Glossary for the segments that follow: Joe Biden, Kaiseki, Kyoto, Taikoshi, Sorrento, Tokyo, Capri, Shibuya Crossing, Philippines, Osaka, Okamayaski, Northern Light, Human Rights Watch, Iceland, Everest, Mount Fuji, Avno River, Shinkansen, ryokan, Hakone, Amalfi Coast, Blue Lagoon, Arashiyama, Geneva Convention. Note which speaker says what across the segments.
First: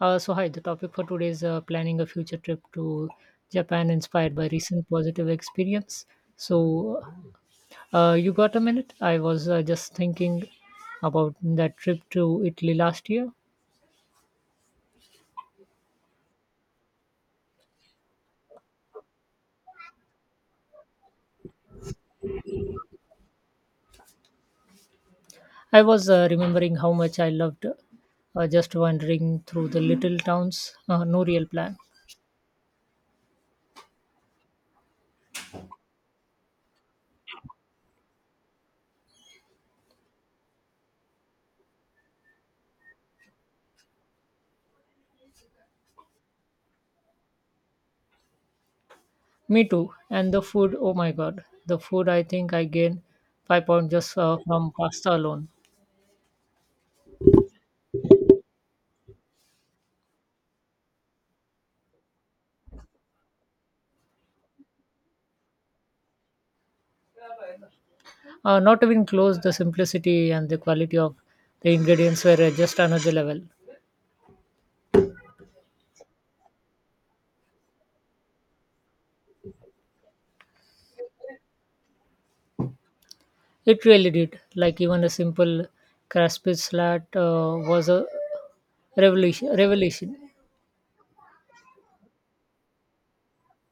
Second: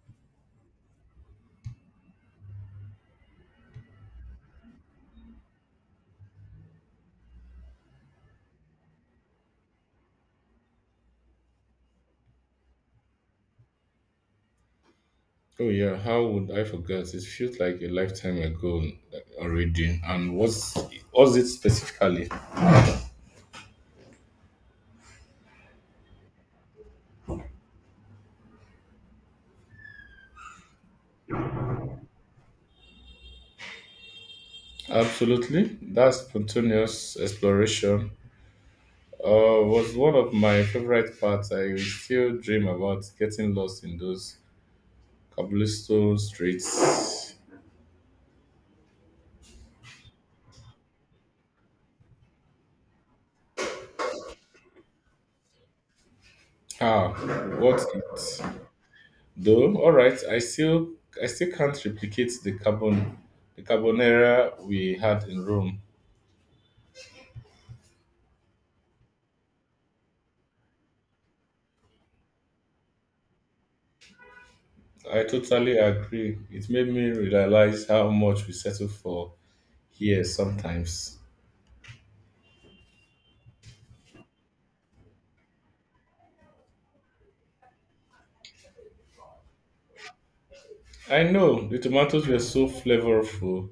Speaker 1: Hi, the topic for today is planning a future trip to Japan inspired by recent positive experience. So, you got a minute? I was just thinking about that trip to Italy last year.
Speaker 2: Oh yeah, how would I forget? It feels like a lifetime ago already. And what's was it specifically?
Speaker 1: I was remembering how much I loved just wandering through the little towns, no real plan.
Speaker 2: Absolutely, that spontaneous exploration was one of my favorite parts. I still dream about getting lost in those cobblestone streets.
Speaker 1: Me too. And the food, oh my god, the food I think I gained 5 pounds just from pasta alone.
Speaker 2: Ah, what it though? All right, I still can't replicate the carbonara we had in Rome.
Speaker 1: Not even close, the simplicity and the quality of the ingredients were just another level.
Speaker 2: I totally agree. It made me realize how much we settle for here sometimes.
Speaker 1: It really did. Like even a simple crispy slat was a revolution.
Speaker 2: I know the tomatoes were so flavorful.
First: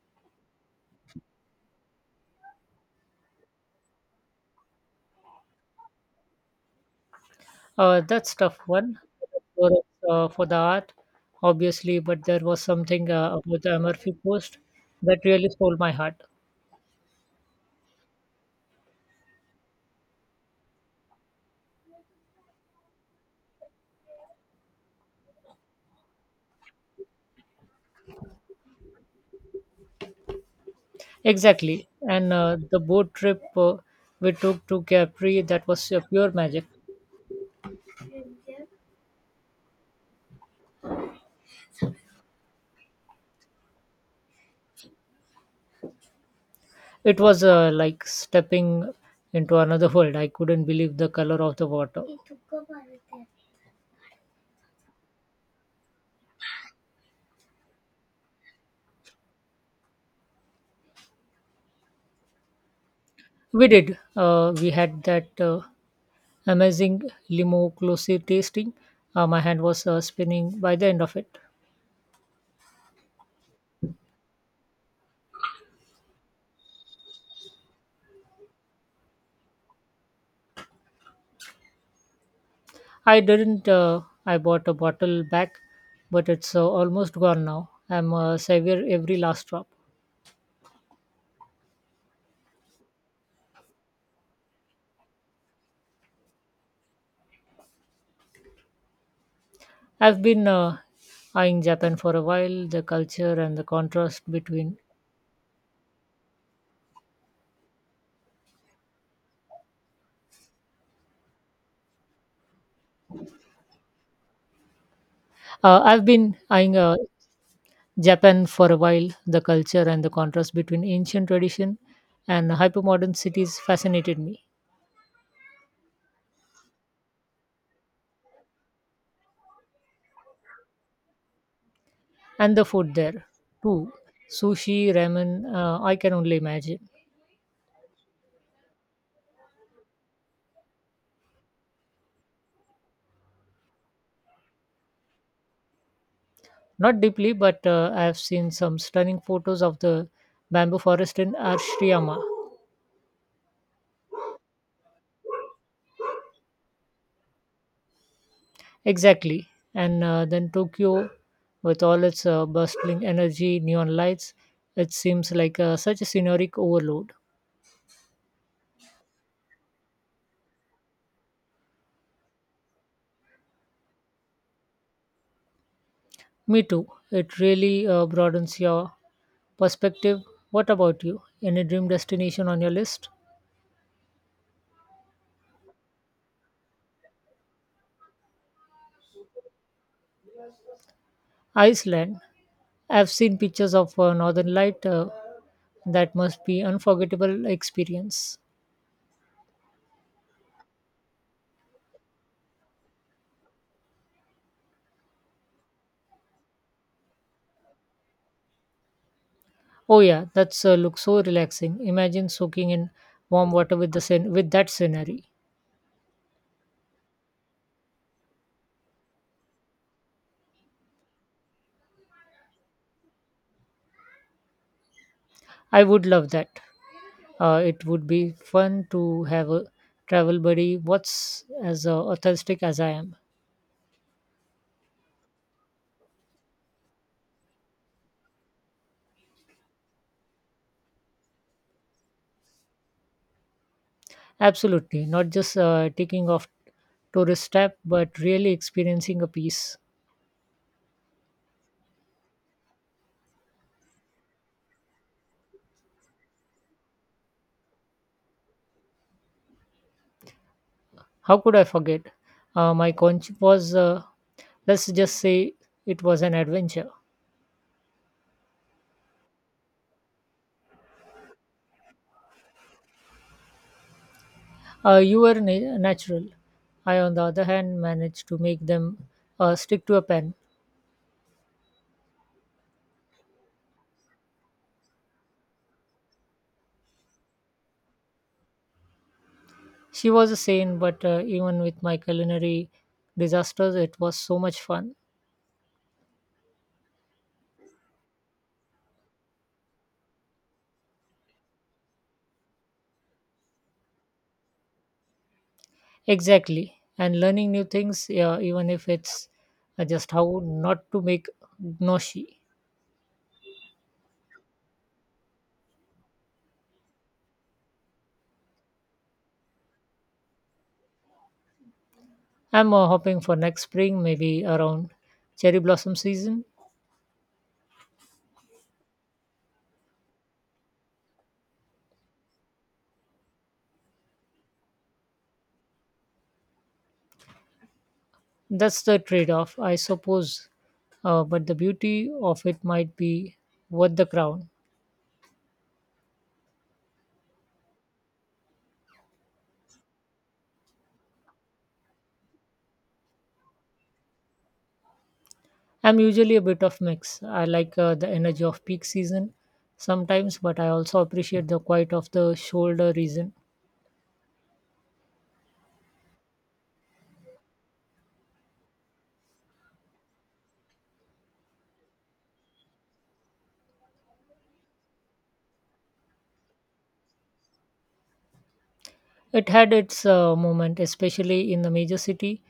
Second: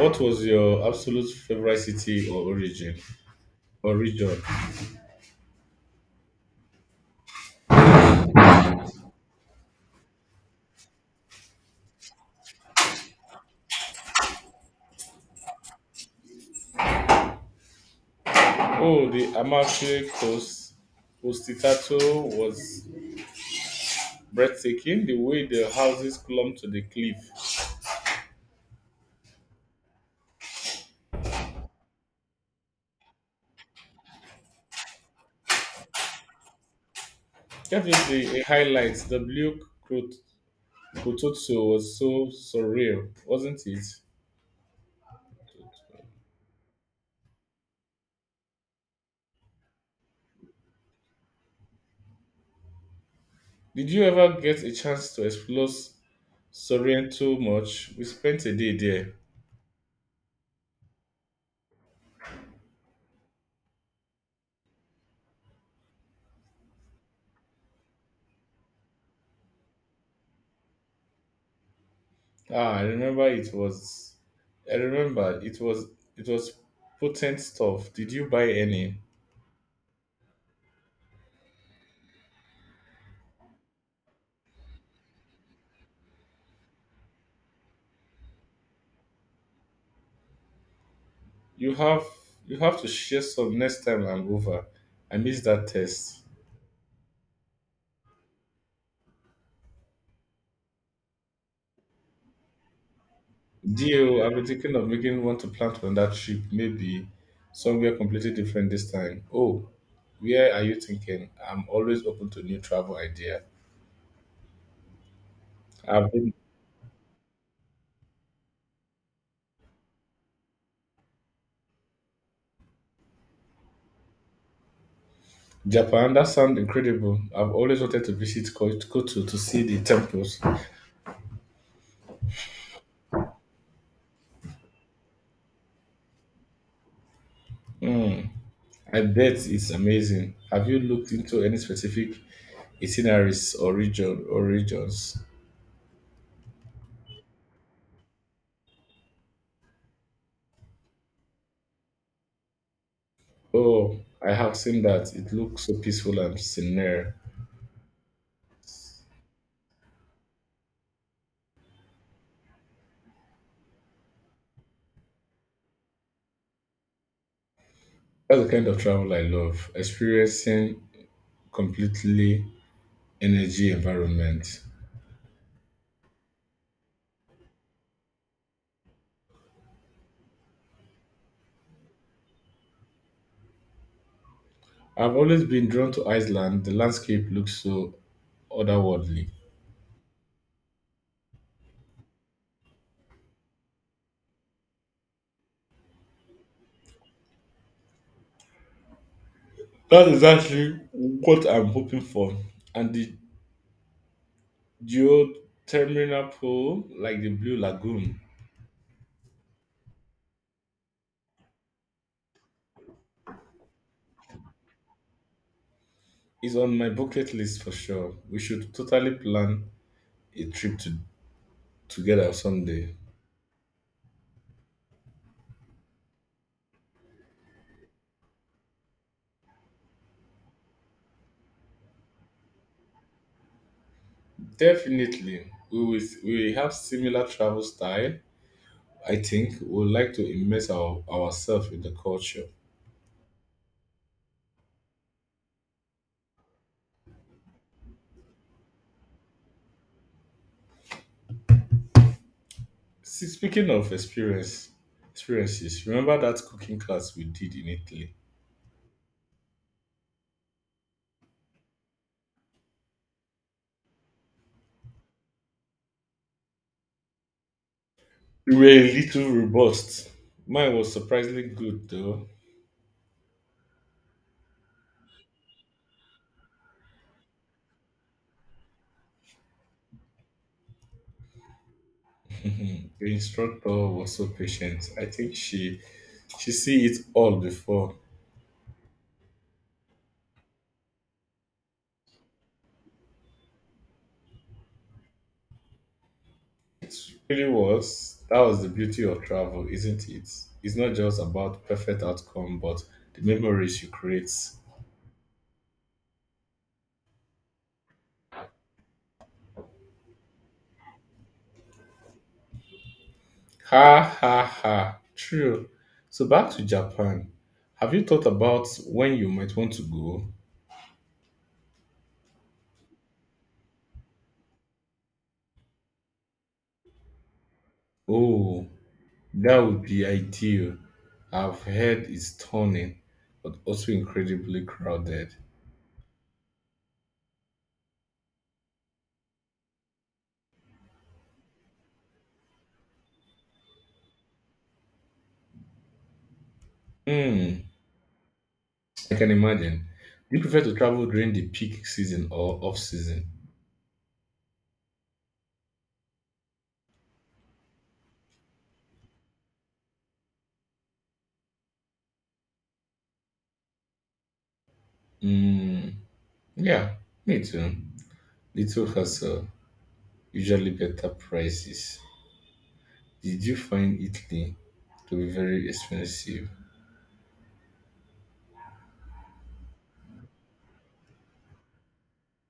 Speaker 2: What was your absolute favorite city or origin or region?
Speaker 1: That's tough one for, for the art, obviously, but there was something about the Amalfi Coast that really stole my heart.
Speaker 2: Oh, the Amalfi Coast. Postitato was breathtaking. The way the houses clumped to the cliff,
Speaker 1: Exactly. And the boat trip we took to Capri, that was pure magic.
Speaker 2: definitely a highlight. The blue Crot- Crotozzo was so surreal, wasn't it?
Speaker 1: It was like stepping into another world. I couldn't believe the color of the water.
Speaker 2: Did you ever get a chance to explore Sorrento much? We spent a day there.
Speaker 1: We did. We had that amazing limo closely tasting. My hand was spinning by the end of it.
Speaker 2: Ah, I remember it was. It was potent stuff. Did you buy any?
Speaker 1: I didn't. I bought a bottle back, but it's almost gone now. I'm savor every last drop.
Speaker 2: You have. You have to share some next time I'm over. I missed that test.
Speaker 1: I've been eyeing Japan for a while. The culture and the
Speaker 2: Deal.
Speaker 1: contrast
Speaker 2: I've been thinking
Speaker 1: between.
Speaker 2: of making one to plant on that trip. Maybe somewhere completely different this time. Oh, where are you thinking? I'm always open to new travel idea.
Speaker 1: I've
Speaker 2: I've been
Speaker 1: been eyeing Japan for a while, the culture and the contrast between ancient tradition and hypermodern cities fascinated me.
Speaker 2: Japan, that sounds incredible. I've always wanted to visit Kyoto to see the temples.
Speaker 1: And the food there, too. Sushi, ramen, I can only imagine.
Speaker 2: Hmm, I bet it's amazing. Have you looked into any specific itineraries or regions?
Speaker 1: Not deeply, but I have seen some stunning photos of the bamboo forest in Arashiyama.
Speaker 2: Oh, I have seen that. It looks so peaceful and serene.
Speaker 1: Exactly. And then Tokyo, with all its bustling energy, neon lights, it seems like such a scenic overload.
Speaker 2: That's the kind of travel I love, experiencing completely energy environment.
Speaker 1: Me too. It really broadens your perspective. What about you? Any dream destination on your list?
Speaker 2: I've always been drawn to Iceland. The landscape looks so otherworldly.
Speaker 1: Iceland. I've seen pictures of Northern Light. That must be unforgettable experience.
Speaker 2: That's exactly what I'm hoping for. And the geothermal pool, like the Blue Lagoon,
Speaker 1: Oh yeah, that's looks so relaxing. Imagine soaking in warm water with the with that scenery.
Speaker 2: is on my bucket list for sure. We should totally plan a trip to, together someday.
Speaker 1: I would love that. It would be fun to have a travel buddy. What's as authentic as I am.
Speaker 2: Definitely. We will, we have similar travel style. I think we would like to immerse ourselves in the culture.
Speaker 1: Absolutely, not just ticking off tourist trap, but really experiencing a piece.
Speaker 2: See, speaking of experiences, remember that cooking class we did in Italy?
Speaker 1: How could I forget? My conch was, let's just say, it was an adventure.
Speaker 2: We were a little robust. Mine was surprisingly good though.
Speaker 1: You were natural. I, on the other hand, managed to make them stick to a pen.
Speaker 2: Mhm. The instructor was so patient. I think she see it all before.
Speaker 1: She was a saint, but even with my culinary disasters, it was so much fun.
Speaker 2: Really was. That was the beauty of travel, isn't it? It's not just about perfect outcome, but the memories you create.
Speaker 1: Exactly, and learning new things, yeah, even if it's just how not to make gnocchi.
Speaker 2: Ha ha ha. True. So back to Japan. Have you thought about when you might want to go?
Speaker 1: I'm hoping for next spring, maybe around cherry blossom season.
Speaker 2: Oh, that would be ideal. I've heard it's stunning, but also incredibly crowded.
Speaker 1: That's the trade off, I suppose. But the beauty of it might be worth the crown.
Speaker 2: Hmm, I can imagine. Do you prefer to travel during the peak season or off season?
Speaker 1: I'm usually a bit of mix. I like the energy of peak season sometimes, but I also appreciate the quiet of the shoulder reason.
Speaker 2: Hmm. Yeah, me too. Little Hustle, usually better prices. Did you find Italy to be very expensive?
Speaker 1: It had its moment, especially in the major city.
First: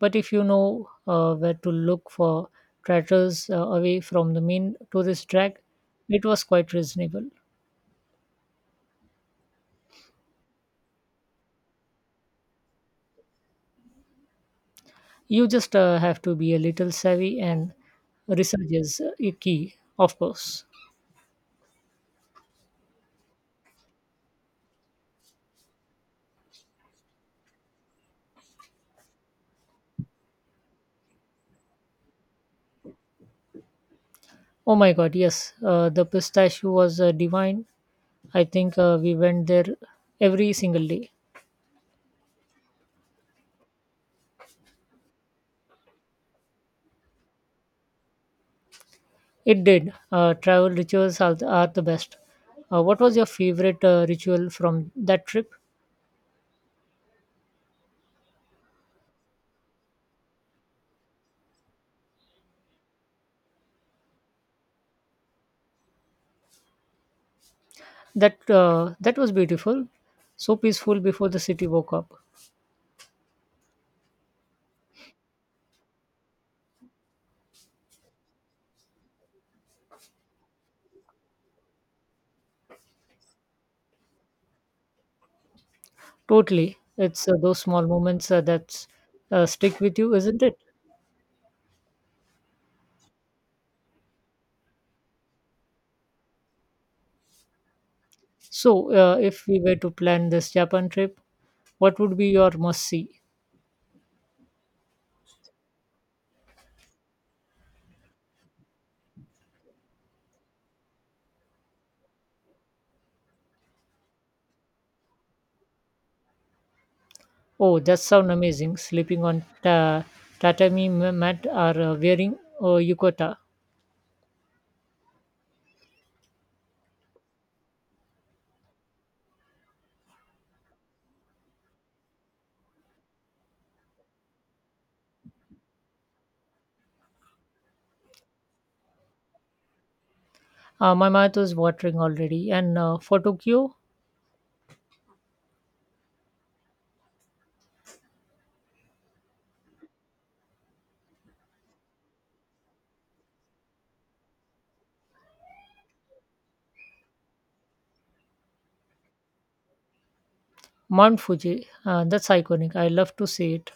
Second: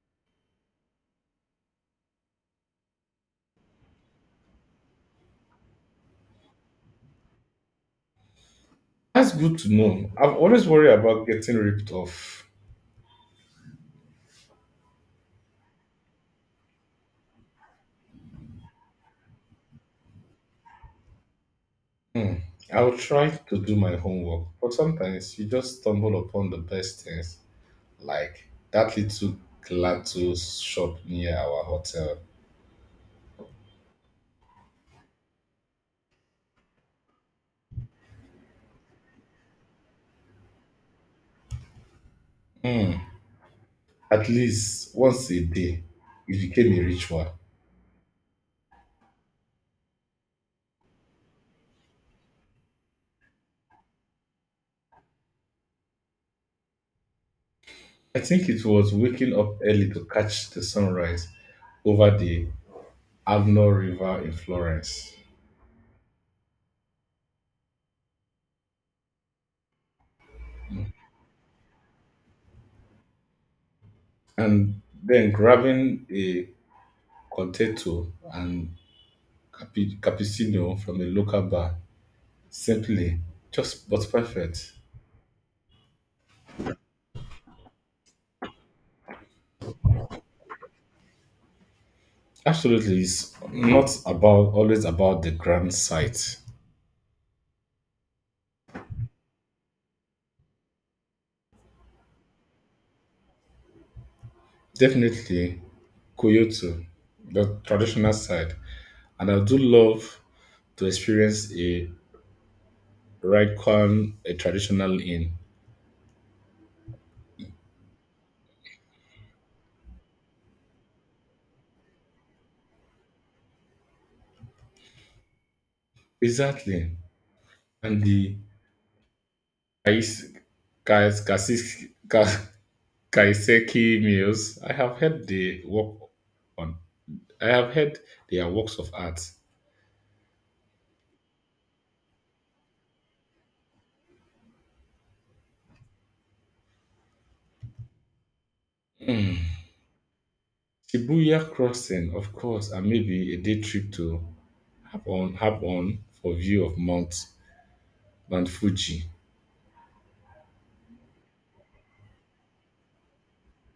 Speaker 1: But if you know where to look for tratters away from the main tourist track, it was quite reasonable.
Speaker 2: That's good to know. I've always worried about getting ripped off.
Speaker 1: You just have to be a little savvy and research is a key, of course.
Speaker 2: Hmm. I'll try to do my homework, but sometimes you just stumble upon the best things, like that little gelato shop near our hotel.
Speaker 1: Oh my god, yes, the pistachio was divine. I think we went there every single day.
Speaker 2: Hmm. At least once a day, it became a ritual.
Speaker 1: It did. Travel rituals are the best. What was your favorite ritual from that trip?
Speaker 2: I think it was waking up early to catch the sunrise over the Avno River in Florence,
Speaker 1: That was beautiful, so peaceful before the city woke up.
Speaker 2: and then grabbing a contetto and cappuccino from a local bar. Simply, just but perfect.
Speaker 1: Totally, it's those small moments that stick with you, isn't it?
Speaker 2: Absolutely, it's not about always about the grand sight.
Speaker 1: So, if we were to plan this Japan trip, what would be your must see?
Speaker 2: Definitely, Kyoto, the traditional side, and I do love to experience a raikon, a traditional inn.
Speaker 1: Oh, that sounds amazing. Sleeping on tatami mat or wearing yukata.
Speaker 2: Exactly. And the Kais, Kais, Kasis, Ka- Kaiseki meals, I have heard they work on. I have heard they are works of art.
Speaker 1: My mouth was watering already. And for Tokyo,
Speaker 2: Hmm. Shibuya Crossing, of course, and maybe a day trip to Hapon for view of Mount Fuji.
Speaker 1: Mount Fuji. That's iconic. I love to see it.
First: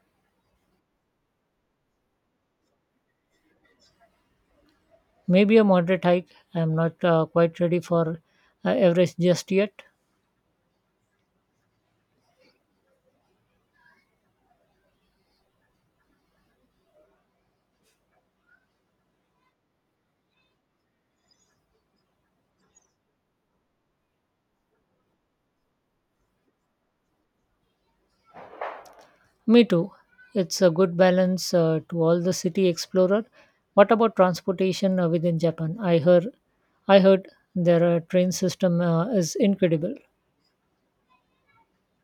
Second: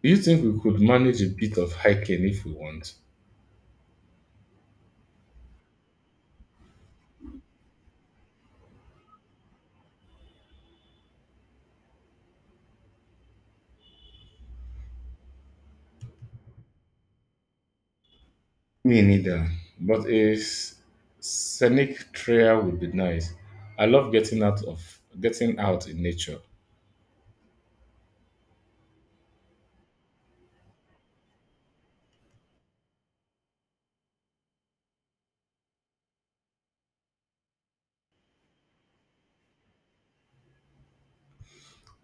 Speaker 2: Do you think we could manage a bit of hiking if we want?
Speaker 1: Maybe a moderate hike. I'm not quite ready for Everest just yet.
Speaker 2: Me neither. But scenic trail would be nice. I love getting out in nature.
Speaker 1: Me too. It's a good balance to all the city explorer. What about transportation within Japan? I heard their train system is incredible.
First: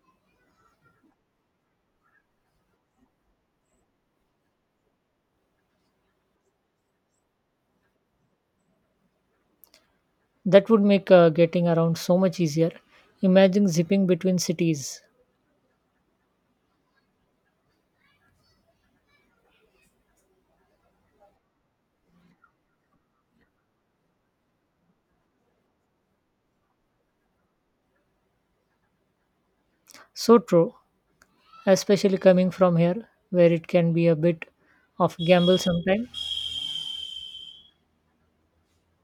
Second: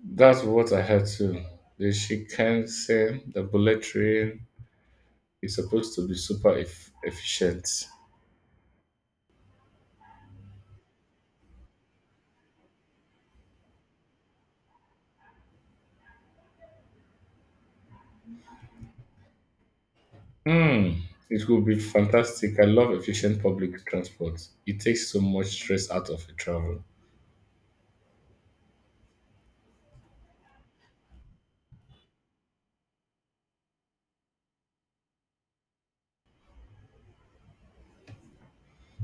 Speaker 2: That's what I heard too. The Shinkansen, the bullet train, is supposed to be super efficient.
Speaker 1: That would make getting around so much easier. Imagine zipping between cities.
Speaker 2: Hmm, it will be fantastic. I love efficient public transport. It takes so much stress out of a travel.
Speaker 1: So true, especially coming from here, where it can be a bit of gamble sometimes.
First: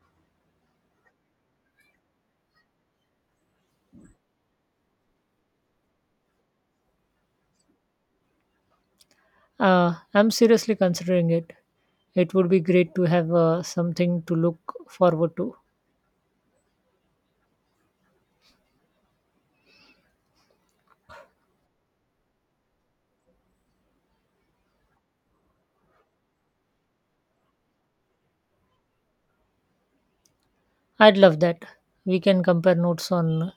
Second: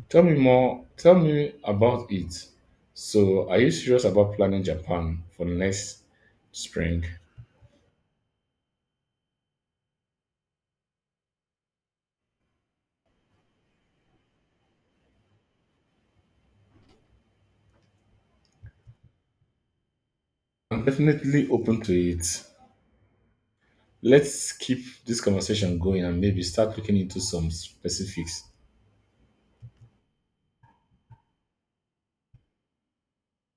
Speaker 2: Tell me more. Tell me about it. So, are you serious about planning Japan for next spring?
Speaker 1: I'm seriously considering it. It would be great to have something to look forward to.
Speaker 2: I'm definitely open to it. Let's keep this conversation going and maybe start looking into some specifics.
Speaker 1: I'd love that. We can compare notes on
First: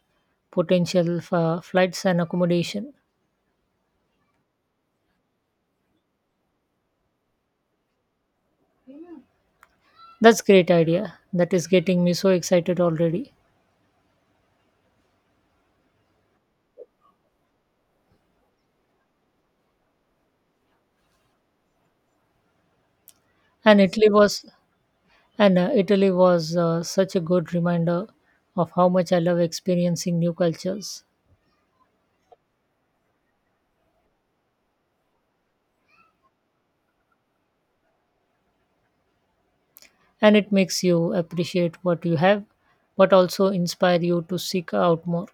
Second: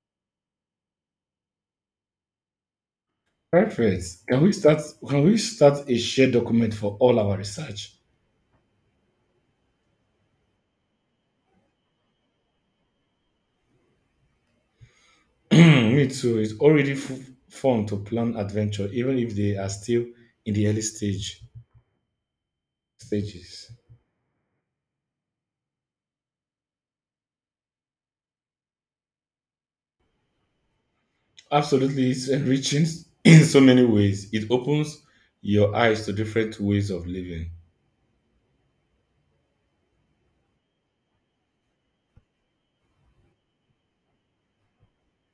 Speaker 1: potential flights and accommodation.
Speaker 2: Perfect. Can we start a shared document for all our research?
Speaker 1: That's great idea. That is getting me so excited already.
Speaker 2: Me too. It's already fun to plan adventure, even if they are still in the early stage stages.
Speaker 1: And Italy was and Italy was such a good reminder of how much I love experiencing new cultures.
Speaker 2: Absolutely, it's enriching in so many ways. It opens your eyes to different ways of living.
Speaker 1: And it makes you appreciate what you have, but also inspire you to seek out more.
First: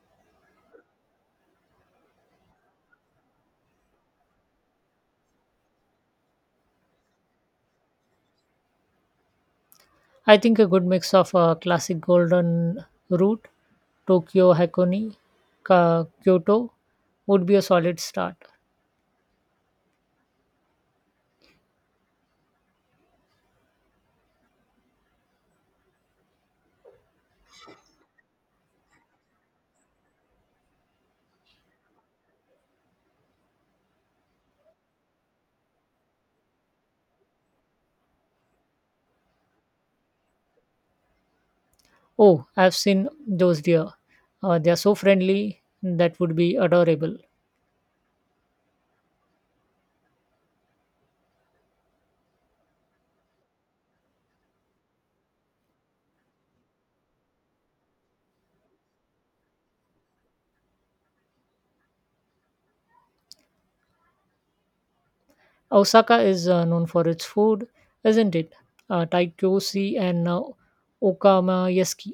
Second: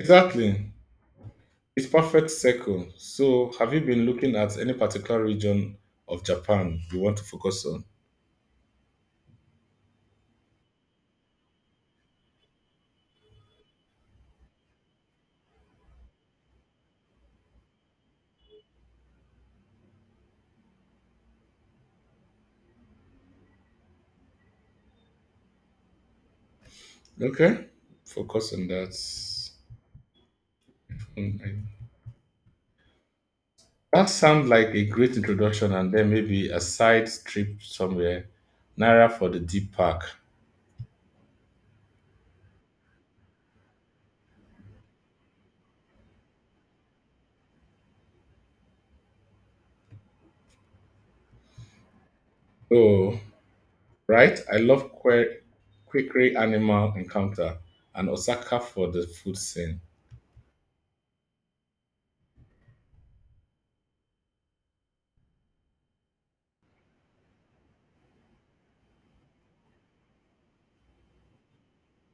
Speaker 2: Exactly. It's perfect circle. So, have you been looking at any particular region of Japan you want to focus on?
Speaker 1: I think a good mix of classic golden route, Tokyo Hakone, Kyoto would be a solid start.
Speaker 2: Okay, focus on that. Mm, I That sounds like a great introduction and then maybe a side trip somewhere, Naira for the deep park.
Speaker 1: Oh, I've seen those deer. They are so friendly. That would be adorable.
Speaker 2: Oh, right. I love Quakery Animal Encounter and Osaka for the food scene.
Speaker 1: Osaka is known for its food, isn't it? Taikoshi and Okamayaski.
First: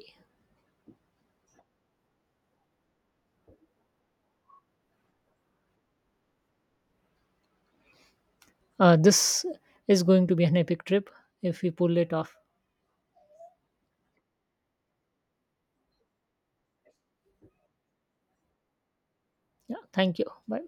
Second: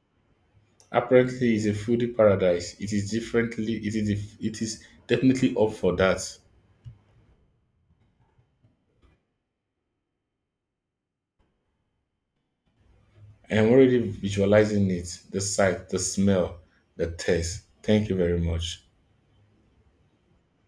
Speaker 2: Apparently, it's a foodie paradise. It is definitely up for that.
Speaker 1: This is going to be an epic trip if we pull it off.
Speaker 2: I am already visualizing it. The sight, the smell, the taste. Thank you very much.
Speaker 1: Yeah, thank you. Bye.